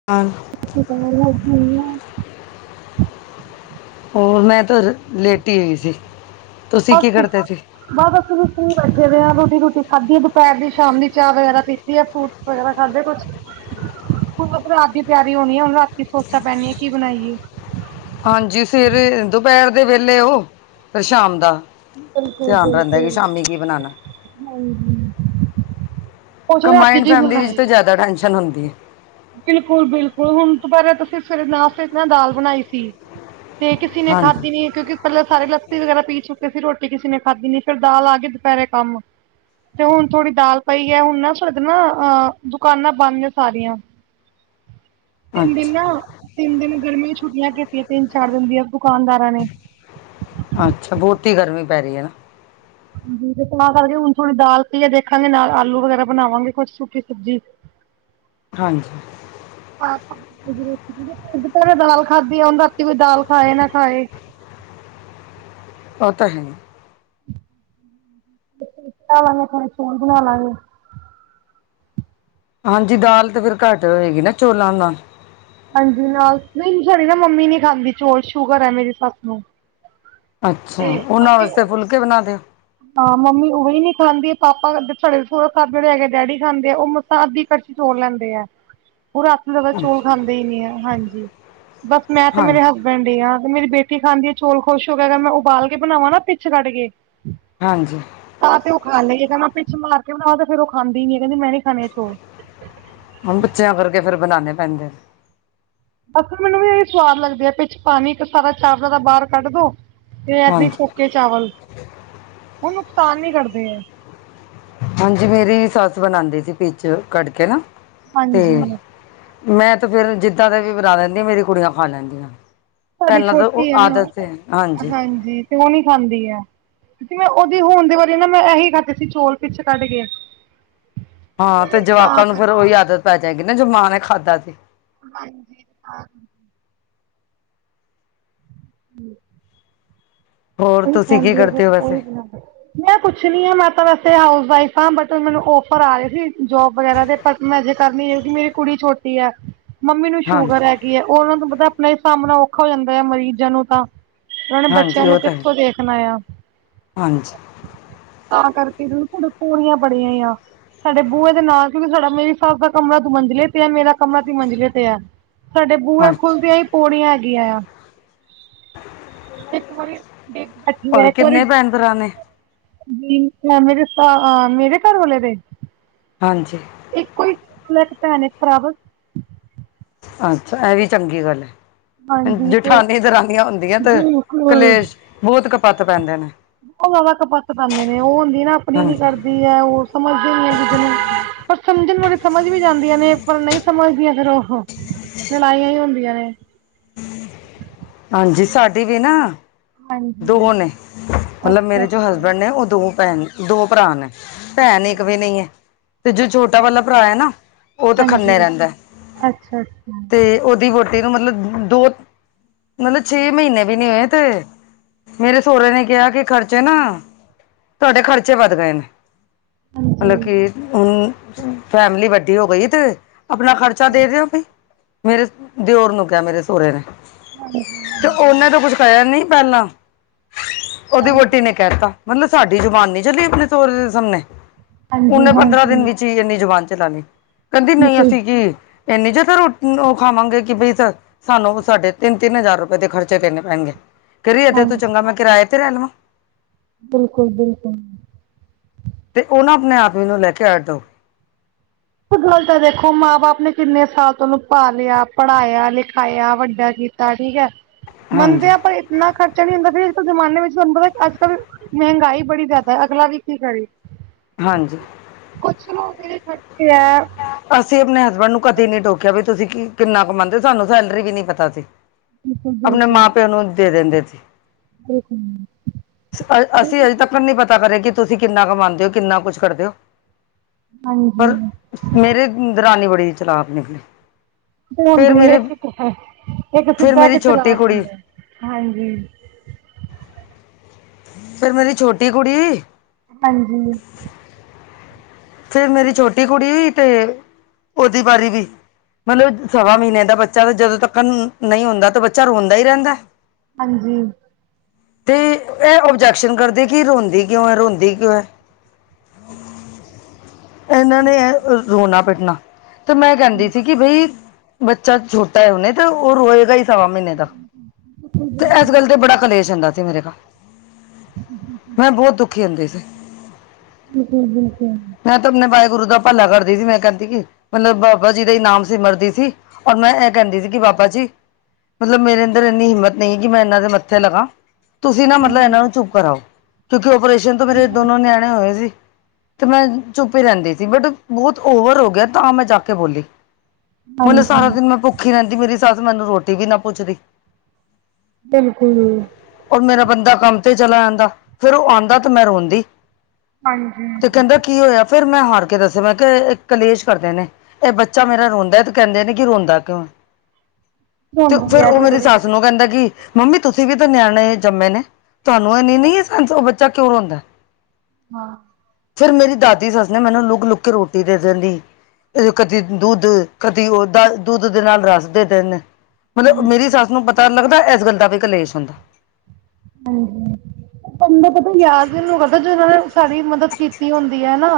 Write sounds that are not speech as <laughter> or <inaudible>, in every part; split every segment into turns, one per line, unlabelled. <inaudible> <inaudible>
ਹੋਰ ਮੈਂ ਤਾਂ ਲੇਟ ਹੀ ਹੋਈ ਸੀ।
<inaudible> <inaudible>
ਤੁਸੀਂ
ਬਸ
ਕੀ ਕਰਦੇ ਸੀ
ਬਸ ਦ ਤਰੀ ਵੱਜੇ ਦੇ ਆ ਰੋਟੀ ਰੋਟੀ ਖਾਧੀ ਆ ਦੁਪਹਿਰ ਦੀ ਸ਼ਾਮੀ ਚਾਹ ਵਗੈਰਾ ਪੀ ਫਰੂਟਸ ਵਗੈਰਾ ਖਾਧੇ ਕੁਛ। ਹੁਣ ਰਾਤ ਦੀ ਤਿਆਰੀ ਹੋਣੀ ਆ ਹੁਣ ਰਾਤ ਸੋਚਾਂ ਪੈਣੀ ਆ ਕੀ ਬਣਾਈਏ।
ਹਾਂਜੀ। ਸਵੇਰ, ਦੁਪਹਿਰ ਦੇ ਵੇਲੇ ਉਹ ਫਿਰ ਸ਼ਾਮ ਦਾ
ਬਿਲਕੁਲ
ਧਿਆਨ ਰਹਿੰਦਾ ਕਿ
ਬਿਲਕੁਲ
ਸ਼ਾਮੀ ਕੀ ਬਣਾਉਣਾ।
ਹਾਂਜੀ ਕੁਛ ਰਾਤੀ
ਕੰਬਾਈਡ
ਕੀ
ਫੈਮਿਲੀ ਵਿੱਚ ਤਾਂ
ਬਣਾਈਏ
ਜ਼ਿਆਦਾ ਟੈਨਸ਼ਨ ਹੁੰਦੀ ਐ।
ਬਿਲਕੁਲ ਬਿਲਕੁਲ ਹੁਣ ਦਪਹਿਰ ਤੁਸੀਂ ਸਵੇਰੇ ਨਾਸ਼ਤੇ ਨਾ ਦਾਲ ਬਣਾਈ ਸੀ। ਤੇ ਕਿਸੇ ਨੇ
ਹਾਂਜੀ
ਖਾਧੀ ਨੀ ਕਿਉਂਕਿ, ਪਹਿਲਾਂ ਸਾਰੇ ਲੱਸੀ ਵਗੈਰਾ ਪੀ ਚੁੱਕੇ ਸੀ ਰੋਟੀ ਕਿਸੇ ਨੇ ਖਾਧੀ ਨ ਫਿਰ ਦਾਲ ਆ ਗਏ ਦੁਪਹਿਰੇ ਕੰਮ ਤੇ ਹੁਣ ਥੋੜ੍ਹੀ ਦਾਲ ਪਈ ਹੈ ਹੁਣ ਨਾ ਫਿਰ ਨਾ ਅ ਦੁਕਾਨਾਂ ਬੰਦ ਨੇ ਸਾਰੀਆਂ। ਤਿੰਨ ਦਿਨ ਨਾ
ਅੱਛਾ
ਤਿੰਨ ਦਿਨ ਗਰਮੀਆਂ ਛੁੱਟੀਆਂ ਕੀਤੀਆਂ ਤਿੰਨ ਚਾਰ ਦਿਨ ਦੀਆਂ ਦੁਕਾਨਦਾਰਾਂ ਨੇ।
ਅੱਛਾ, ਬਹੁਤੀ ਗਰਮੀ ਪੈ ਰਹੀ ਹੈ ਨਾ।
ਹਾਂਜੀ, ਤਾਂ ਕਰਕੇ ਹੁਣ ਦਾਲ ਪੀਆ ਦੇਖਾਂਗੇ ਨਾਲ ਆਲੂ ਵਗੈਰਾ ਬਣਾਵਾਂਗੇ ਕੁਛ ਸੁਕੀ ਸਬਜ਼ੀ
ਹਾਂਜੀ,
<inaudible> ਭ ਦਾਲ ਖਾਧੀ ਆ ਉਹਦਾ ਰਾਤੀ ਵੀ ਦਾਲ ਖਾਏ ਨਾ ਖਾਏ।
ਓ ਤਾਂ ਹੈ।
ਬਣਾਵਾਂਗੇ ਖਣੇ ਚੋਲ ਬਣਾ ਲਾਂਗੇ।
ਹਾਂਜੀ, ਦਾਲ ਤੇ ਫਿਰ ਘੱਟ ਹੋਏਗੀ ਨਾ ਚੋਲਾਂ ਨਾਲ
ਹਾਂਜੀ, ਨਾਲ ਨਹੀਂ ਸਾਡੀ ਨਾ ਮੰਮੀ ਨੀ ਖਾਂਦੀ ਚੋਲ ਸ਼ੂਗਰ ਹੈ ਮੇਰੀ ਸੱਸ ਨੂੰ
ਅੱਛਾ,
ਤੇ
ਉਹਨਾਂ
ਮੰਮੀ
ਵਾਸਤੇ
ਉਹ
ਫੁਲਕੇ ਬਣਾ ਦਿਓ।
ਹਾਂ, ਮੰਮੀ ਉਹੀ ਨੀ ਖਾਂਦੀ ਪਾਪ ਸਾਡੇ ਸੋਹਰਾ ਸਾਹਿਬ ਜਿਹੜੇ ਹੈਗੇ ਡੈਡੀ ਖਾਂਦੇ ਆ ਉਹ ਸ <unintelligible> ਦੀ ਕੜਛੀ ਲੈਂਦੇ ਆ ਉਹ ਰਾ। <unintelligible> ਚੋਲ ਖਾਂਦੇ ਹੀ ਨੀ ਹੈ ਹਾਂਜੀ ਬਸ ਮੈਂ ਤੇ ਮੇਰੇ
ਹਾਂਜੀ
ਹਸਬ ਐ ਤੇ ਮੇਰੀ ਬੇਟੀ ਖਾਂਦੀ ਆ ਚੋਲ ਖੁਸ਼ ਹੋ ਕੇ ਮੈਂ ਉਬਾਲ ਕੇ ਬਣਾਵਾਂ ਨਾ ਪਿੱਛ ਕੱਢ ਕੇ।
ਹਾਂਜੀ,
ਤਾਂ ਤੇ ਉਹ ਖਾ ਲਈਏ ਕਹਿੰਦਾ ਪਿੱਛ ਮਾਰ ਕੇ ਬਣਾ ਤੇ ਫਿਰ ਉਹ ਖਾਂਦੀ ਨੀ ਕਹਿੰਦੀ ਮੈਂ ਨਹੀਂ ਖਾਣੇ ਆ ਚੌਲ।
ਹੁਣ ਬੱਚਿਆਂ ਕਰਕੇ ਫੇਰ ਬਣਾਨਣੇ ਪੈਂਦੇ।
ਬਸ ਮੈਨੂੰ ਵੀ ਇਹੀ ਸਵਾਦ ਲੱਗਦੀ ਹੈ ਪਿੱਛ ਪਾਣੀ ਇੱਕ ਸਾਰਾ ਚਾਵਲਾਂ ਦਾ ਬਾਹਰ ਕੱਢ ਦੋ ਤੇ ਐ।
ਹਾਂਜੀ
ਸ ਚਾਵਲ ਉਹ ਨੁਕਸਾਨ ਨੀ ਕਰਦੇ ਏ।
ਹਾਂਜੀ, ਮੇਰੀ ਸੱਸ ਬਣਾਉਂਦੀ ਸੀ ਪਿੱਛ ਕੱਢ ਕੇ ਨਾ ਤੇ
ਹਾਂਜੀ।
ਮੈਂ ਤੇ ਫੇਰ ਜਿੱਦਾਂ ਦਾ ਵੀ ਬਣਾ ਲੈਂਦੀ ਆ ਮੇਰੀ ਕੁੜੀਆਂ ਖਾ ਲੈਂਦੀਆਂ
ਸਾਡੀ
ਪਹਿਲਾਂ ਤਾਂ ਉਹ
ਛੋਟੀ ਹੈ ਨਾ
ਆਦਤ ਹਾਂਜੀ।
<unintelligible> ਨੀ ਖਾਂਦੀ ਏ। ਮੈਂ ਉਹਦੀ ਹੋਣ ਦੇ ਬਾਰੇ ਨਾ ਮੈਂ ਇਹੀ ਖਾ ਸੀ ਚੌਲ ਪਿੱਛ ਕੱਢ ਕੇ
ਹਾਂ, ਤੇ
ਤਾਂ
ਜਵਾਕਾਂ ਨੂੰ ਫੇਰ
ਕਰਕੇ
ਉਹੀ ਆਦਤ ਪੈ ਜਾਏਗੀ ਨਾ ਜੋ ਮਾਂ ਨੇ ਖਾਧਾ ਸੀ।
ਹਾਂਜੀ ਹਾਂ,
ਹੋਰ
ਹੀ
ਤੁਸੀਂ ਕੀ
ਖਾਂਦੀ ਆ ਫਿਰ
ਕਰਦੇ ਹੋ
ਉਹੀ
ਵੈਸੇ
ਬਣਾਉਦੀ। ਮੈਂ ਕੁਛ ਨੀ ਆ ਮੈਂ ਤਾਂ ਵੈਸੇ ਹਾਊਸ ਵਾਈਫ ਹਾਂ ਬਟ ਮੈਨੂੰ ਔਫਰ ਆ ਰਹੇ ਸੀ ਜੋਬ ਵਗੈਰਾ ਦੇ ਪਰ ਮੈਂ ਜੇ ਕਰਨੀ ਹੈ ਕਿਉਂਕਿ ਮੇਰੀ ਕੁੜੀ ਛੋਟੀ ਏ ਮੰਮੀ ਨੂੰ ਸ਼ੂਗਰ
ਹਾਂਜੀ
ਹੈ ਗੀ ਏ ਉਹਨਾਂ ਨੂੰ ਪਤਾ ਆਪਣਾ ਸਾਬਣਾ ਔਖਾ ਹੋ ਜਾਂਦਾ ਹੈ ਮਰੀਜ਼ਾਂ ਨੂੰ ਤਾਂ। ਉਹਨਾਂ ਨੇ
ਹਾਂਜੀ
ਬੱਚਿਆਂ ਨੂੰ
ਉਹ ਤਾਂ ਹੈ
ਕਿੱਥੋਂ ਦੇਖਣਾ ਆ
ਹਾਂਜੀ
ਤਾਂ ਕਰਕੇ ਡੇ ਪੂਰੀਆਂ ਬੜੀਆਂ ਆ ਸਾਡੇ ਬੂਹੇ ਦੇ ਨਾਲ ਕਿਉਂਕਿ ਸਾਡਾ ਮੇਰੀ ਸਾਬ ਦਾ ਕਮਰਾ ਤੂੰ ਮੰਜਲੇ ਤੇ ਆ ਮੇਰਾ ਕਮਰਾ ਤੂੰ ਮੰਜਿਲੇ ਤੇ ਆ ਸਾਡੇ ਬੂਹੇ ਖੁੱਲਦੀਆਂ
ਅੱਛਾ
ਹੀ ਪੌੜੀਆਂ ਹੈਗੀਆਂ ਆ ਇੱਕ ਵਾਰੀ
ਔਰ ਕਿੰਨੇ ਭੈਣ ਭਰਾ ਨੇ
<unintelligible> <unintelligible> ਮੇਰੇ ਮੇਰੇ ਘਰ ਵਾਲੇ ਰ
ਹਾਂਜੀ
ਇੱਕ ਕੋਈ ਲੈ ਕੇ ਭੈਣ ਖਰਾਬ
ਅੱਛਾ ਇਹ ਵੀ ਚੰਗੀ ਗੱਲ ਹੈ
ਹਾਂਜੀ ਤੇ
ਜੇਠਾਨੀਆ ਦਰਾਨੀਆਂ ਹੁੰਦੀਆਂ ਤੇ
ਬਿਲਕੁਲ
ਕਲੇਸ਼ ਬਹੁਤ ਕਪੱਤ ਪੈਂਦੇ ਨੇ
ਬਹੁਤ ਜ਼ਿਆਦਾ ਕਪੱਤ ਪੈਂਦੇ ਨੇ ਉਹ ਹੁੰਦੀ ਨਾ ਆਪਣੀ ਨੀ
ਹਾਂਜੀ
ਕਰਦੀ ਹੈ ਉਹ ਸਮਝਦੇ ਨ ਹੈ ਕਿ ਨੂੰ ਪਰ ਸਮਝਣ ਮੁੜੇ ਸਮਝ ਵੀ ਜਾਂਦੀਆਂ ਨੇ ਪਰ ਨਹੀਂ ਸਮਝਦੀਆਂ ਫੇਰ ਉਹ ਲੜਾਈਆਂ ਈ ਹੁੰਦੀਆਂ ਨੇ
ਹਾਂਜੀ ਸਾਡੀ ਵੀ ਨਾ ਦੋ
ਹਾਂਜੀ
ਨੇ ਮਤਲਬ
ਅੱਛਾ
ਮੇਰੇ ਜੋ
ਅੱਛਾ
ਹਸਬੈਂਡ ਨੇ ਉਹ ਦੋ ਭੈਣ ਦੋ ਭਰਾ ਨੇ ਭੈਣ
ਅੱਛਾ
ਇੱਕ
ਅੱਛਾ,
ਵੀ ਨਹੀਂ ਹੈ ਤੇ ਛੋਟਾ ਵਾਲਾ ਭਰਾ ਹੈ ਨਾ ਉਹ ਤਾਂ
ਹਾਂਜੀ
ਖੰਨੇ ਰਹਿੰਦਾ
ਅੱਛਾ ਅੱਛਾ ਹਾਂਜੀ
ਤੇ ਉਹਦੀ ਵ ਤੈਨੂੰ ਮਤਲਬ ਦੋ ਮਤਲਬ ਛੇ ਮਹੀਨੇ ਵੀ ਨੀ ਹੋਏ ਤੇ ਮੇਰੇ ਸਹੁਰੇ ਨੇ ਕਿਹਾ ਕਿ ਖਰਚੇ ਨਾ ਤੁਹਾਡੇ ਖਰਚੇ ਵੱਧ ਗਏ ਨੇ ਮਤਲਬ ਕਿ ਹੁਣ ਫੈਮਲੀ ਵੱਡੀ ਹੋ ਗਈ ਤੇ ਆਪਣਾ ਖਰਚਾ ਦੇ ਦਿਓ ਬ ਮੇਰੇ ਦਿਓਰ ਨੂੰ ਕਿਹਾ ਮੇਰੇ ਸਹੁਰੇ ਨੇ
ਹਾਂਜੀ
ਤੇ
ਹਾਂਜੀ
ਉਹਨੇ ਤੋਂ ਕੁਛ ਕਆ ਨੀ ਪਹਿਲਾਂ ਉਹਦੀ ਵੋਟੀ ਨੇ ਕਹਿ ਦਿੱਤਾ ਮਤਲਬ ਸਾਡੀ ਜ਼ੁਬਾਨ ਨੀ ਚਲੀ ਆਪਣੇ ਸਰ ਦੇ ਸਾਹਮਣੇ
ਹਾਂਜੀ
ਉਹਨੇ ਪੰਦਰਾਂ
ਹਾਂਜੀ
ਦਿਨ ਵਿੱਚ ਹੀ ਇੰਨੀ ਜ਼ੁਬਾਨ ਚਲਾਣੀ ਕਹਿੰਦੀ ਨਹੀਂ
ਬਿਲਕੁਲ
ਅਸੀਂ ਕੀ ਇੰਨੀ ਜਦਾ ਰੋਟੀ ਉਹ ਖਾਵਾਂਗੇ ਕਿ ਬਈ ਸਰ ਸਾਨੂੰ ਸਾਡੇ ਤਿੰਨ ਤਿੰਨ ਹਜ਼ਾਰ ਰੁਪਏ ਦੇ ਖਰਚੇ ਕਰਨੇ ਪੈਣਗੇ ਕਰੀਏ ਅਦੇ ਤੂੰ ਚੰਗਾ
ਹਾਂਜੀ
ਮੈਂ ਕਿਰਏ ਤੇ ਰਹਿ ਲਵਾਂ
ਬਿਲਕੁਲ ਬਿਲਕੁਲ
ਤੇ ਉਹ ਨਾ ਆਪਣੇ ਆਪ ਵੀ ਨੂੰ ਲੈ ਕੇ ਆਟ ਦਿਓ
ਗੱਲ ਤਾਂ ਦੇਖੋ ਮਾਂ ਬਾਪ ਨੇ ਕਿੰਨੇ ਸਾਲ ਤੋਂ ਉਹਨੂੰ ਪਾ ਲਿਆ ਪੜ੍ਹਾਇਆ ਲਿਖਾਇਆ ਵੱਡਾ ਕੀ ਠੀਕ ਹੈ ਮੰਨਦੇ
ਹਾਂਜੀ
ਆਾਂ ਪਰ ਇੰਨਾ ਖਰਚਾ ਨੀ ਹੁੰਦਾ ਫ ਅੱਜ ਕੱਲ ਜ਼ਮਾਨੇ ਵਿੱਚ ਤੁਹਾਨੂੰ ਪਤਾ ਅੱਜ ਕੱਲ ਮਹਿੰਗਾਈ ਬੜੀ ਜ਼ਿਆਦਾ ਅਗਲਾ ਵੀ ਕੀ ਕਰੀ
ਹਾਂਜੀ
<unintelligible>
ਅਸੀਂ ਆਪਣੇ ਹਸਬੈਂਡ ਨੂੰ ਕਦੇ ਨੀ ਟੋਕਿਆ ਵੀ ਤੁਸੀਂ ਕਿੰਨਾ ਕਮਾਦੇ ਹੋ ਸਾਨੂੰ ਸੈਲਰੀ ਵੀ ਨੀ ਪਤਾ ਸੀ
ਬਿਲਕੁਲ
ਆਪਣੇ
ਬਿਲਕੁਲ
ਮਾਂ ਪਿਓ ਨੂੰ ਦੇ ਦਿੰਦੇ ਸੀ
ਬਿਲਕੁਲ
ਅਸੀਂ ਅਜੇ ਤੱਕ ਨਹੀਂੀ ਪਤਾ ਕਰੇ ਕਿ ਤੁਸੀਂ ਕਿੰਨਾ ਕਮਾਉਦੇ ਹੋ ਕਿੰਨਾ ਕੁਛ ਕਰਦੇ ਹੋ
ਹਾਂਜੀ
ਪਰ ਮੇਰੇ ਦਰਾਨੀ ਬੜੀ ਚਲਾਕ ਨਿਕਲੀ
ਹੁੰਦਾ
ਫੇਰ
ਹੀ
ਮੇਰੇ
ਇੱਕ ਇੱਕ
ਫਿਰ
ਸਿੱਧਾ ਇੱਕ
ਮੇਰੀ ਛੋਟੀ
ਚਲਾਕ
ਕੁੜੀ
ਹੁੰਦਾ ਹਾਂਜੀ
ਫੇਿਰ ਮੇਰੀ ਛੋਟੀ ਕੁੜੀ
ਹਾਂਜੀ
ਫੇਿਰ ਮੇਰੀ ਛੋਟੀ ਕੁੜੀ ਵੀ ਤੇ ਉਹਓਦੀ ਵਾਰੀ ਵੀ ਮਤਲਬ ਸਵਾ ਮਹੀਨਿਆਂ ਦਾ ਬੱਚਾ ਤਾਂ ਜਦੋਂ ਤੱਕਨ ਨਹੀਂ ਹੁੰਦਾ ਤਾਂ ਬੱਚਾ ਰੋਂਦਾ ਹੀ ਰਹਿੰਦਾ?
ਹਾਂਜੀ।
ਅਤੇ ਇਹ ਓਬਜੈਕਸ਼ਨ ਕਰਦੇ ਕਿ ਰੋਂਦੀ ਕਿਉਂ ਹੈ ਰੋਂਦੀ ਕਿਉਂ ਹੈ। ਇਹਨਾਂ ਨੇ ਰੋਣਾ ਪਿੱਟਣਾ ਤੇ ਮੈਂ ਕਹਿੰਦੀ ਸੀ ਕਿ ਬਈ ਬੱਚਾ ਛੋਟਾ ਹੈ ਉਹਨੇ ਤਾਂ ਉਹ ਰੇਏਗਾ ਹੀ। ਸਵਾ ਮਹੀਨੇ ਦਾ ਤੇ
ਬਿਲਕੁਲ
ਇਸ ਗੱਲ ਤੇ ਬੜਾ ਕਲੇਸ਼ ਹੁੰਦਾ ਸੀ ਮੇਰੇ ਘਰ। ਮੈਂ ਬਹੁਤ ਦੁਖੀ ਹੁੰਦੀ ਸੀ।
ਹਮ ਹਮ ਹਮ ਹਮ।
ਮੈਂ ਤਾਂ ਆਪਣੇ ਵਾਹਿਗੁਰੂ ਦਾ ਭਲਾ ਕਰਦੀ ਸੀ ਮੈਂ ਕਹਿੰਦੀ ਕਿ ਮਤਲਬ ਬਾਬਾ ਜੀ ਦਾ ਨਾਮ ਹੀ ਸਿਮਰਦੀ ਸੀ। ਔਰ ਮੈਂ ਇਹ ਕਹਿੰਦੀ ਸੀ ਕਿ ਬਾਬਾ ਜੀ ਮਤਲਬ ਮੇਰੇ ਅੰਦਰ ਇੰਨੀ ਹਿੰਮਤ ਨਹੀਂ ਕਿ ਮੈਂ ਇਹਨਾਂ ਦੇ ਮੱਥੇ ਲਗਾ। ਤੁਸੀਂ ਨਾ
ਸਹੀ
ਮਤਲਬ
ਗੱਲ
ਇਹਨਾਂ ਨੂੰ ਚੁੱਪ ਕਰਾਓ ਕਿਉਂਕਿ ਓਪਰੇਸ਼ਨ ਤੋਂ ਮੇਰੇ
ਸਹੀ ਗੱਲ
ਦੋਨੋ ਨਿਆਣੇ ਹੋਏ ਸੀ ਤੇ ਮੈਂ ਚੁੱਪ ਹੀ ਰਹਿੰਦੀ ਸੀ ਬਟ ਬਹੁਤ ਓਵਰ ਹੋ ਗਿਆ ਤਾਂ ਮੈਂ ਜਾ ਕੇ ਬੋਲੀ। ਮਤਲਬ ਸਾਰਾ
ਹਾਂਜੀ
ਦਿਨ ਮੈਂ ਭੁੱਖੀ ਰਹਿੰਦੀ ਮੇਰੀ ਸੱਸ ਮੈਨੂੰ ਰੋਟੀ ਵੀ ਨਾ ਪੁੱਛਦੀ
ਬਿਲਕੁਲ
ਰ ਮੇਰਾ ਬੰਦਾ ਕੰਮ ਤੇ ਚਲਾ ਜਾਂਦਾ ਫੇਿਰ ਉਹ ਆਉਂਦਾ ਤੇ ਮੈਂ ਰੋਂਦੀ
ਹਾਂਜੀ
ਤੇ ਕਹਿੰਦਾ ਕੀ ਹੋਇਆ ਫਿਰ ਮੈਂ ਹਾਰ ਕੇ ਦੱਸਿਆ ਮੈਂ ਕਿ ਕਲੇਸ਼ ਕਰਦੇ ਨੇ ਇਹ ਬੱਚਾ ਮੇਰਾ ਰੋਂਦਾ ਤੇ ਕਹਿੰਦੇ ਨੇ ਕਿ ਰੋਂਦਾ ਕਿਉਂ? ਤੇ
ਹੁੰਦੀ
ਫਿਰ
ਹੈ
ਉਹ
ਥੋੜੇ
ਮੇਰੀ ਸੱਸ
ਬਹੁਤੇ
ਨੂੰ ਕਹਿੰਦਾ ਕਿ ਮੰਮੀ ਤੁਸੀਂ ਵੀ ਤਾਂ ਨਿਆਣੇ ਜੰਮੇ ਨੇ, ਤੁਹਾਨੂੰ ਇਹਨੀ ਨੀ ਸੈੰਸ ਬੱਚਾ ਕਿਉਂ ਰੋਂਦਾ
ਹਾਂ।
ਫੇਰ ਮੇਰੀ ਦਾਦੀ ਸੱਸ ਨੇ ਮੈਨੂੰ ਲੁਕ- ਲੁੱਕ ਕੇ ਰੋਟੀ ਦੇ ਦਿੰਦੀ। ਕਦੀ ਦੁੱਧ ਕਦੀ ਉਹ ਦੁੱਧ ਦੇ ਨਾਲ ਰੱਸ ਦੇ ਦੇਂਦੇਂ। ਮਤਲਬ ਮੇਰੀ ਸੱਸ ਨੂੰ ਪਤਾ ਲੱਗਦਾ, ਇਸ ਗੱਲ ਦਾ ਵੀ ਕਲੇਸ਼ ਹੁੰਦਾ।
ਹਾਂਜੀ। ਬੰਦਾ ਪਤਾ ਯਾਦ ਓਹਨੂੰ ਕਰਦਾ ਜ ਉਹਨਾਂ ਨੇ ਸਾਡੀ ਮਦਦ ਕੀਤੀ ਹੁੰਦੀ ਹੈ ਨਾ।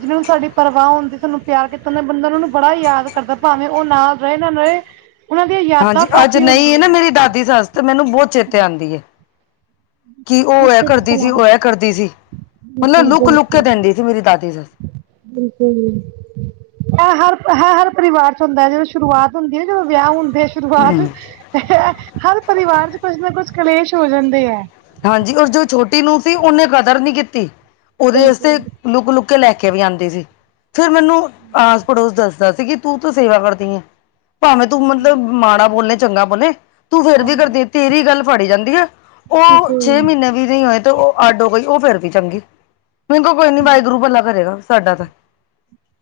ਜਿਹਨਾਂ ਨੂੰ ਸਾਡੀ ਪਰਵਾਹ ਹੁੰਦੀ, ਸਾਨੂੰ ਪਿਆਰ ਕੀਤਾ ਦਾ ਬੰਦਾ ਉਹਨਾਂ ਨੂੰ ਬੜਾ ਯਾਦ ਕਰਦਾ ਭਾਵੇਂ ਉਹ ਨਾ ਰਹੇ ਨਾ ਰਹੇ ਉਹਨਾਂ ਦੀਆਂ
ਹਾਂਜੀ
ਯਾਦਾਂ
ਅੱਜ
ਕਾਫ਼ੀ
ਨਹੀਂ
ਹੁੰਦੀਆਂ
ਨਾ
ਹੈ
ਮੇਰੀ ਦਾਦੀ ਸੱਸ, ਤੇ ਮੈਨੂੰ ਬਹੁਤ ਚੇਤੇ ਆਉਂਦੀ ਹੈ। ਕਿ ਉਹ ਐ
ਬਿਲਕੁਲ
ਕਰਦੀ ਸੀ ਉਹ ਇਹ ਕਰਦੀ ਸੀ ਮਤਲਬ ਲੁੱਕ- ਲੁੱਕ
ਬਿਲਕੁਲ
ਦਿੰਦੀ ਸੀ ਮੇਰੀ ਦਾਦੀ ਸੱਸ।
<unintelligible> <unintelligible> ਇਹ ਹਰ ਇਹ ਹਰ ਪਰਿਵਾਰ ਚ ਹੁੰਦਾ ਹੈ ਜਦੋਂ ਸ਼ੁਰੂਆਤ ਹੁੰਦੀ ਹੈ ਜਦੋਂ ਵਿਆਹ ਹੁੰਦੇ ਸ਼ੁਰੂਆਤ, ਹਰ ਪਰਿਵਾਰ ਚ ਕੁਛ ਨਾ ਕੁਛ ਕਲੇਸ਼ ਹੋ ਜਾਂਦੇ ਹੈ।
ਹਾਂਜੀ, ਓਸ ਜੋ ਛੋਟੀ ਨੂੰਹ ਸੀ ਉਹਨੇ ਕਦਰ ਨਹੀਂ ਕੀਤੀ ਉਹ ਦੇ
ਬਿਲਕੁਲ
ਵਾਸਤੇ ਲੁਕ ਲੁਕ ਕੇ ਲੈ ਕੇ ਵੀ ਆਉਂਦੀ ਸੀ। ਫਿਰ ਮੈਨੂੰ ਆਸ ਪੜੋਸ ਦੱਸਦਾ ਸੀ ਕਿ ਤੂੰ ਤਾਂ ਸੇਵਾ ਕਰਦੀ ਆਂ। ਭਾਵੇਂ ਤੂੰ ਮਤਲਬ ਮਾੜਾ ਬੋਲੇ ਚੰਗਾ ਬੋਲੇ ਤੂੰ ਫੇਰ ਵੀ
ਹਾਂਜੀ
ਕਰਦੀ ਤੇਰੀ ਗੱਲ ਫੜੀ ਜਾਂਦੀ ਆ। ਉਹ ਛੇ
ਬਿਲਕੁਲ
ਮਹੀਨੇ ਵੀ ਨਹੀਂ ਹੋਏ ਤੇ ਉਹ ਅਡ ਹੋ ਗਈ ਉਹ ਫੇਰ ਵੀ ਚੰਗੀ। ਕੋਈ ਨੀ ਵਾਹਿਗੁਰੂ ਭਲਾ ਕਰੇਗਾ ਸਾਡਾ ਤਾਂ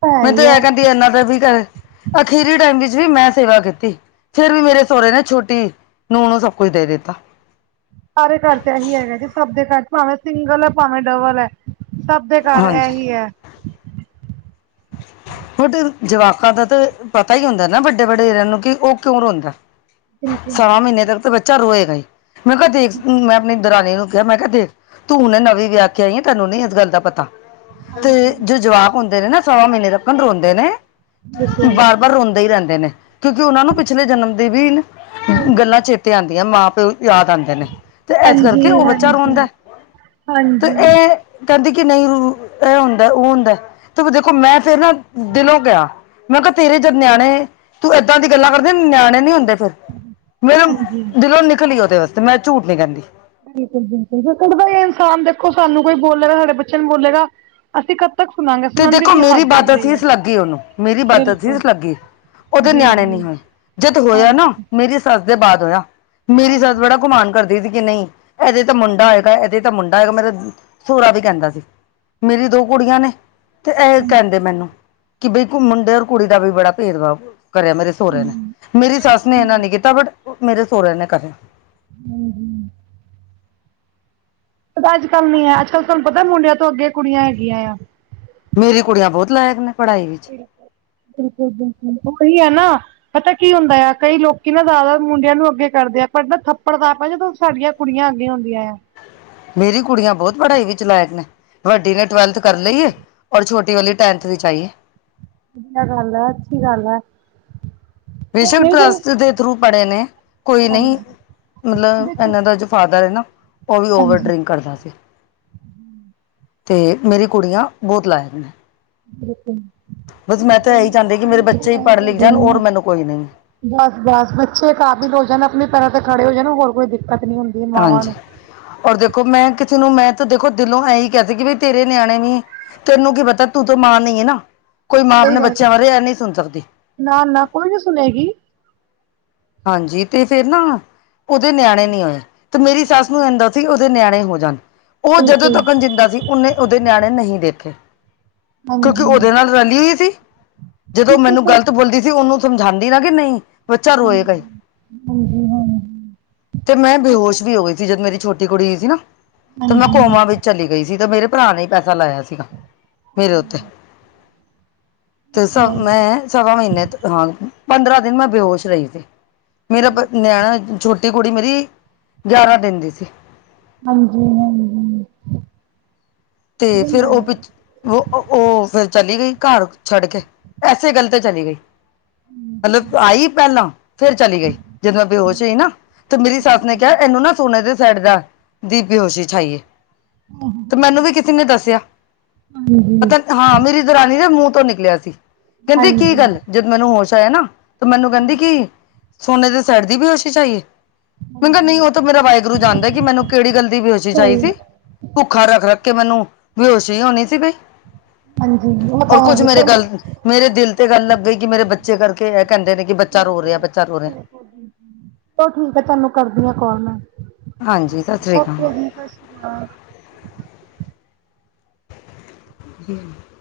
ਹੈ
ਮੈ ਤੇ
ਹੀ ਹੈ
ਇਹ ਕਹਿੰਦੀ ਇਹਨਾ ਦਾ ਵੀ ਕਰੇ। ਅਖੀਰੀ ਟਾਈਮ ਵਿੱਚ ਵੀ ਮੈਂ ਸੇਵਾ ਕੀਤੀ। ਫੇਰ ਵੀ ਮੇਰੇ ਸਹੁਰੇ ਨੇ ਛੋਟੀ ਨੂੰਹ ਨੂੰ ਸਭ ਕੁਝ ਦੇ ਦਿੱਤਾ।
ਸਾਰੇ ਘਰ ਚ ਇਹੀ ਹੈਗਾ ਕਿ ਸਭ ਦੇ ਘਰ ਭਾਵੇਂ ਸਿੰਗਲ ਹੈ ਭਾਵੇਂ ਡਬਲ ਹੈ। ਸਭ ਦੇ ਘਰ
ਹਾਂਜੀ
ਏੇਹੀ ਹੈ।
<inaudible> <unintelligible> ਜਵਾਕਾਂ ਦਾ ਤਾਂ ਪਤਾ ਹੀ ਹੁੰਦਾ ਨਾ ਵੱਡੇ ਵੱਡਰੇ <unintelligible> ਨੂੰ ਕਿ ਉਹ ਕਿਉਂ ਰੋਂਦਾ?
ਬਿਲਕੁਲ
ਸਵਾ ਮਹੀਨੇ
ਬਿਲਕੁਲ,
ਤੱਕ ਤਾਂ ਬੱਚਾ ਰੋਏਗਾ ਹੀ ਮੈਂ ਕਿਹਾ ਦੇਖ ਮੈਂ ਆਪਣੀ ਦਰਾਣੀ ਨੂੰ ਕਿਹਾ ਮੈਂ ਕਿਹਾ ਦੇਖ ਤੂੰ ਹੂਨੇ ਨਵੀਂ ਵਿਆਹ ਕੇ ਆਈ ਆ ਤੈਨੂੰ ਨੀ ਇਸ ਗੱਲ ਦਾ ਪਤਾ। ਤੇ
ਹਾਂਜੀ
ਜੋ ਜਵਾਕ ਹੁੰਦੇ ਨੇ ਨਾ ਸਵਾ ਮਹੀਨੇ ਤਕ ਰੋਂਦੇ ਨੇ।
ਬਿਲਕੁਲ
ਬਾਰ- ਬਾਰ ਰੋਂਦੇ ਹੀ ਰਹਿੰਦੇ ਨੇ। ਕਿਉਂਕਿ ਉਹਨਾਂ ਨੂੰ ਪਿਛਲੇ ਜਨਮ ਦੀ ਵੀ
ਹਾਂਜੀ
ਗੱਲਾਂ ਚੇਤੇ ਆਉਂਦੀਆਂ। ਮਾਂ ਪਿਓ ਯਾਦ ਆਉਂਦੇ ਨੇ। ਤੇ ਇਸ ਕਰਕੇ
ਹਾਂਜੀ
ਉਹ ਬੱਚਾ
ਹਾਂਜੀ
ਰੋਂਦਾ ਹੈ ਅਤੇ
ਹਾਂਜੀ
ਇਹ ਕਹਿੰਦੀ ਕਿ ਨਹੀਂ ਇਹ ਹੁੰਦਾ ਉਹ ਹੁੰਦਾ ਤੇ ਦੇਖੋ ਮੈਂ ਫਿਰ ਨਾ ਦਿਲੋਂ ਕਿਹਾ ਮੈਂ ਤੇਰੇ ਜਦ ਨਿਆਣੇ ਤੂੰ ਇੱਦਾਂ ਦੀ ਗੱਲਾਂ ਕਰਦੇ ਨਿਆਣੇ ਨੀ ਹੁੰਦੇ ਫ ਮੇਰਾ
ਹਾਂਜੀ
ਦਿਲੋਂ ਨਿਕਲੀ ਉਹਦੇ ਵਾਸਤੇ ਮੈਂ ਝੂਠ ਨੀ ਕਹਿੰਦੀ
ਬਿਲਕੁਲ, ਬਿਲਕੁਲ, ਇਨਸਾਨ ਦੇਖੋ ਸਾਨੂੰ ਕੋਈ ਬੋਲੇਗਾ ਸਾਡੇ ਬੱਚੇ ਨੂੰ ਬੋਲੇਗਾ ਅਸੀਂ ਤੱਕ ਸੁਣਾਂਗੇ
ਤੇ
ਸੁਣਨ ਦੀ
ਦੇਖੋ
ਵੀ
ਮੇਰੀ
ਹੱਦ
ਬਦਤ
ਹੁੰਦੀ ਹੈ
ਸੀਸ ਲੱਗੀ ਓਨੂੰ ਮੇਰੀ ਬਦਤ
ਬਿਲਕੁਲ
ਸੀਸ ਲੱਗੀ। ਉਹਦੇ
ਜੀ
ਨਿਆਣੇ
ਜੀ
ਨਹੀਂ ਹੋਏ ਜਦ ਹੋਇਆ ਨਾ
ਹਾਂਜੀ ਹਾਂਜੀ
ਮੇਰੀ ਸੱਸ ਦੇ ਬਾਅਦ ਹੋਇਆ ਮੇਰੀ ਸੱਸ
ਹਾਂਜੀ
ਬੜਾ ਘੁਮਾਨ ਕਰਦੀ ਸੀ ਕਿ ਨਹੀਂ ਇਹਦੇ ਤਾਂ ਮੁੰਡਾ ਹੈਏਗਾ। ਤਾਂ ਮੁੰਡਾ ਹੋਏਗਾ ਮੇਰਾ ਸੋਹਰਾ ਵੀ ਕਹਿੰਦਾ ਸੀ ਮੇਰੀ ਦੋ ਕੁੜੀਆਂ ਨੇ ਤੇ ਇਹ ਕਹਿੰਦੇ ਮੈਨੂੰ ਕਿ ਬਈ ਮੁੰਡੇ ਔਰ ਕੁੜੀ ਦਾ ਵੀ ਬੜਾ ਭੇਦਭਾਵ ਕਰਿਆ ਮੇਰੇ ਸਹੁਰੇ ਨੇ ਮੇਰੀ ਸੱਸ ਨੇ ਇੰਨਾ
ਹਾਂਜੀ
ਨੀ ਕੀਤਾ ਬਟ ਮੇਰੇ ਸਹੁਰਿਆਂ ਨੇ ਕਰਿਆ
ਹਮ, ਹਮ। ਪਤਾ ਅੱਜ, ਕੱਲ ਨੀ ਹੈ। ਅੱਜ, ਕੱਲ੍ਹ ਤੁਹਾਨੂੰ ਪਤਾ ਮੁੰਡਿਆਂ ਤੋਂ ਅੱਗੇ ਕੁੜੀਆਂ ਹੈਗੀਆਂ ਆ।
ਮੇਰੀ ਕੁੜੀਆਂ ਬਹੁਤ ਲਾਇਕ ਨੇ ਪੜ੍ਹਾਈ ਵਿੱਚ।
ਬਿਲਕੁਲ- ਬਿਲਕੁਲ ਉਹੀ ਹੈ ਨਾ। ਪਤਾ ਕੀ ਹੁੰਦਾ ਆ, ਕਈ ਲੋਕੀ ਨਾ ਜ਼ਿਆਦਾ ਮੁੰਡਿਆਂ ਨੂੰ ਅੱਗੇ ਕਰਦੇ ਆ ਪਰ ਨਾ ਥੱਪੜ ਦਾ ਆਪਾ ਜਦੋਂ ਸਾਡੀਆਂ ਕੁੜੀਆਂ ਅੱਗੇ ਆਉਂਦੀਆਂ ਆ।
ਮੇਰੀ ਕੁੜੀਆਂ ਬਹੁਤ ਪੜ੍ਹਾਈ ਵਿੱਚ ਲਾਇਕ ਨੇ। ਵੱਡੀ ਨੇ ਟਵੈਲਥ ਕਰ ਲਈਏ ਔਰ ਛੋਟੀ ਵਾਲੀ ਟੈਂਨਥ ਵਿੱਚ ਆਈਏ।
ਵਧੀਆ ਗੱਲ ਹੈ, ਅੱਛੀ ਗੱਲ ਹੈ।
ਵਿਸ਼ਵ
ਹੁਣੇ
ਟਰੱਸਟ ਦੇ ਥਰੂ ਪੜ੍ਹੇ ਨੇ ਕੋਈ ਨਹੀਂ।
ਹਾਂਜੀ
ਮਤਲਬ
ਦੇਖੋ
ਇਹਨਾਂ ਦਾ ਜੋ ਫਾਦਰ ਹੈ ਨਾ ਉਹ ਵੀ ਓਵਰ
ਹਾਂਜੀ
ਡਰਿੰਕ ਕਰਦਾ ਸੀ ਤੇ ਮੇਰੀ ਕੁੜੀਆਂ ਬਹੁਤ ਲਾਇਕ ਨੇ
ਬਿਲਕੁਲ
ਬਸ ਮੈਂ ਤਾਂ
ਕੋਈ
ਇਹੀ ਚਾਹੁੰਦੀ ਕਿ ਮੇਰੇ ਬੱਚੇ ਹੀ ਪੜ੍ਹ ਲਿਖ ਜਾਣ
ਨ।
ਔਰ
<unintelligible>
ਮੈਨੂੰ ਕੋਈ ਨਹੀਂ
ਬਸ, ਬਸ ਬੱਚੇ ਕਾਬਿਲ ਹੋ ਜਾਣ ਆਪਣੀ ਤਰ੍ਹਾਂ ਤੇ ਖੜੇ ਹੋ ਜਾਣ ਹੋਰ ਕੋਈ ਦਿੱਕਤ ਨੀ ਹੁੰਦੀ। ਮਾਵਾਂ
ਹਾਂਜੀ।
ਨੂੰ।
ਔਰ ਦੇਖੋ ਮੈਂ ਕਿਸੇ ਨੂੰ ਮੈਂ ਤਾਂ ਦੇਖੋ ਦਿਲੋਂ ਐਹੀ ਕਹਿੰਦੀ ਸੀ ਕਿ ਵੀ ਤੇਰੇ ਨਿਆਣੇ ਵੀ ਤੈਨੂੰ ਕੀ ਪਤਾ ਤੂੰ ਤੇ ਮਾਂ ਨਹੀਂ ਹੈ ਨਾ ਕੋਈ ਮਾਂ
ਸਹੀ
ਆਪਣੇ
ਗੱਲ ਹੈ।
ਬੱਚਿਆਂ ਬਾਰੇ ਇਹ ਨਹੀਂ ਸੁਣ ਸਕਦੀ
ਨਾ, ਨਾ ਕੋਈ ਨੀ ਸੁਣੇਗੀ।
ਹਾਂਜੀ। ਤੇ ਫੇਰ ਨਾ ਉਹਦੇ ਨਿਆਣੇ ਨੀ ਹੋਏ ਤੇ ਮੇਰੀ ਸੱਸ ਨੂੰ ਏੱਦਾ ਸੀ ਉਹਦੇ ਨਿਆਣੇ ਹੋ ਜਾਣ ਉਹ ਜਦੋਂ
ਬਿਲਕੁਲ
ਤੱਕ ਜਿੰਦਾ ਸੀ ਉਹਨੇ ਉਹਦੇ ਨਿਆਣੇ ਨਹੀਂ ਦੇਖੇ ਕਿਉਂਕਿ
ਹਾਂਜੀ।
ਉਹਦੇ ਨਾਲ ਰਲੀ ਹੋਈ ਸੀ ਜਦੋਂ
ਬਿਲਕੁਲ
ਮੈਨੂੰ
ਸਰ
ਗ਼ਲਤ ਬੋਲਦੀ ਸੀ ਉਹਨੂੰ ਸਮਝਾਂਦੀ ਨਾ ਕਿ ਨਹੀਂ ਬੱਚਾ ਰੋਏ
ਹਾਂਜੀ, ਹਾਂਜੀ ਹਾਂ।
ਤੇ ਮੈਂ ਬੇਹੋਸ਼ ਵੀ ਹੋ ਗਈ ਸੀ ਜਦ ਮੇਰੀ ਛੋਟੀ ਕੁੜੀ ਹੋਈ ਸੀ ਨਾ ਤੇ ਮੈਂ
ਹਾਂਜੀ ਨਹੀਂ
ਕੌਮਾਂ ਵਿੱਚ ਚਲੀ ਗਈ ਸੀ ਤਾਂ ਮੇਰੇ ਭਰਾ ਨੇ ਪੈਸਾ ਲਾਇਆ ਸੀਗਾ ਮੇਰੇ ਉੱਤੇ ਤੇ ਸ
ਹਾਂਜੀ,
ਮੈਂ ਸਵਾ ਮਹੀਨੇ ਹਾਂ ਪੰਦਰਾਂ ਦਿਨ ਮੈਂ ਬੇਹਸ਼ ਰਹੀ ਸੀ। ਮੇਰਾ ਨਿਆਣਾ ਛੋਟੀ ਕੁੜੀ ਮੇਰੀ ਗਿਆਰਾਂ ਦਿਨ ਦੀ ਸੀ।
ਹਾਂਜੀ, ਹਾਂਜੀ।
ਤੇ ਫਿਰ
ਜਾਂਦਾ
ਉਹ
ਹੈ।
ਪ। ਉਹ ਫਿਰ ਚਲੀ ਗਈ ਘਰ ਛੱਡ ਕੇ ਐਸੇ ਗੱਲ ਤੇ ਚਲੀ ਗਈ ਮਤਲਬ ਆਈ ਪਹਿਲਾਂ ਫੇਰ ਚਲੀ
ਹਾਂਜੀ,
ਗਈ
ਹਾਂਜੀ,
ਜਦੋਂ ਮੈਂ ਬੇਹੋਸ਼ ਈ ਨਾ ਤੇ ਮੇਰੀ ਸੱਸ ਨੇ ਕਿਹਾ ਇਹਨੂੰ ਨਾ ਸੋਨੇ ਦੇ ਸੈਟ ਦਾ ਦੀ ਬੇਹੋਸ਼ੀ ਛਾਈਏ ਤੇ ਮੈਨੂੰ ਵੀ ਕਿਸੇ ਨੇ ਦੱਸਿਆ ਪਤਾ ਹਾਂ ਮੇਰੀ ਦੁਰਾਨੀ ਦਾ ਮੂੰਹ ਤੋਂ ਨਿਕਲਿਆ ਸੀ ਕਹਿੰਦੇ ਕੀ
ਹਾਂਜੀ।
ਗੱਲ ਜਦ ਮੈਨੂੰ ਹੋਸ਼ ਆਇਆ ਨਾ ਤੇ ਮੈਨੂੰ ਕਹਿੰਦੀ ਕਿ ਸੋਨੇ ਦੇ ਸੈਟ ਦੀ ਬੇਹੋਸ਼ੀ ਹੋਸ਼ੀ ਛਾਈਏ ਮੈ ਕਿਹਾ
ਹਾਂਜੀ,
ਨਹੀਂ ਉਹ ਤਾਂ ਮੇਰਾ ਵਾਹਿਗੁਰੂ ਜਾਣਦਾ ਕਿ ਮੈਨੂੰ ਕਿਹੜੀ ਗੱਲ ਦੀ ਬੇਹੋਸ਼ੀ ਛਾਈ
ਸਹੀ
ਸੀ ਭੁੱਖਾ ਰੱਖ, ਰੱਖ ਕਿ ਮੈਨੂੰ ਬੇਹਸ਼ੀ ਹੋਣੀ ਸੀ ਬਈ
ਹਾਂਜੀ ਉਹ ਤਾਂ
ਔਰ ਕੁੱਛ
ਹੈ
ਮੇਰੇ
ਚਲੋ
ਗੱਲ ਮੇਰੇ ਦਿਲ ਤੇ ਗੱਲ ਲੱਗ ਗਈ ਕਿ ਮੇਰੇ ਬੱਚੇ ਕਰਕੇ ਇਹ ਕਹਿੰਦੇ ਨੇ ਕਿ ਬੱਚਾ ਰੋ ਰਿਹਾ, ਬੱਚਾ ਰੋ ਰਿਹਾ।
ਚਲ ਠੀਕ ਆ ਤਾਨੂੰ ਕਰਦੀ ਆ ਕੋਲ ਮੈ
ਹਾਂਜੀ ਸਤਿ ਸ੍ਰੀ
ਓਕ
ਅਕਾਲ
ਜੀ। <unintelligible>
ਹਮ। <unintelligible>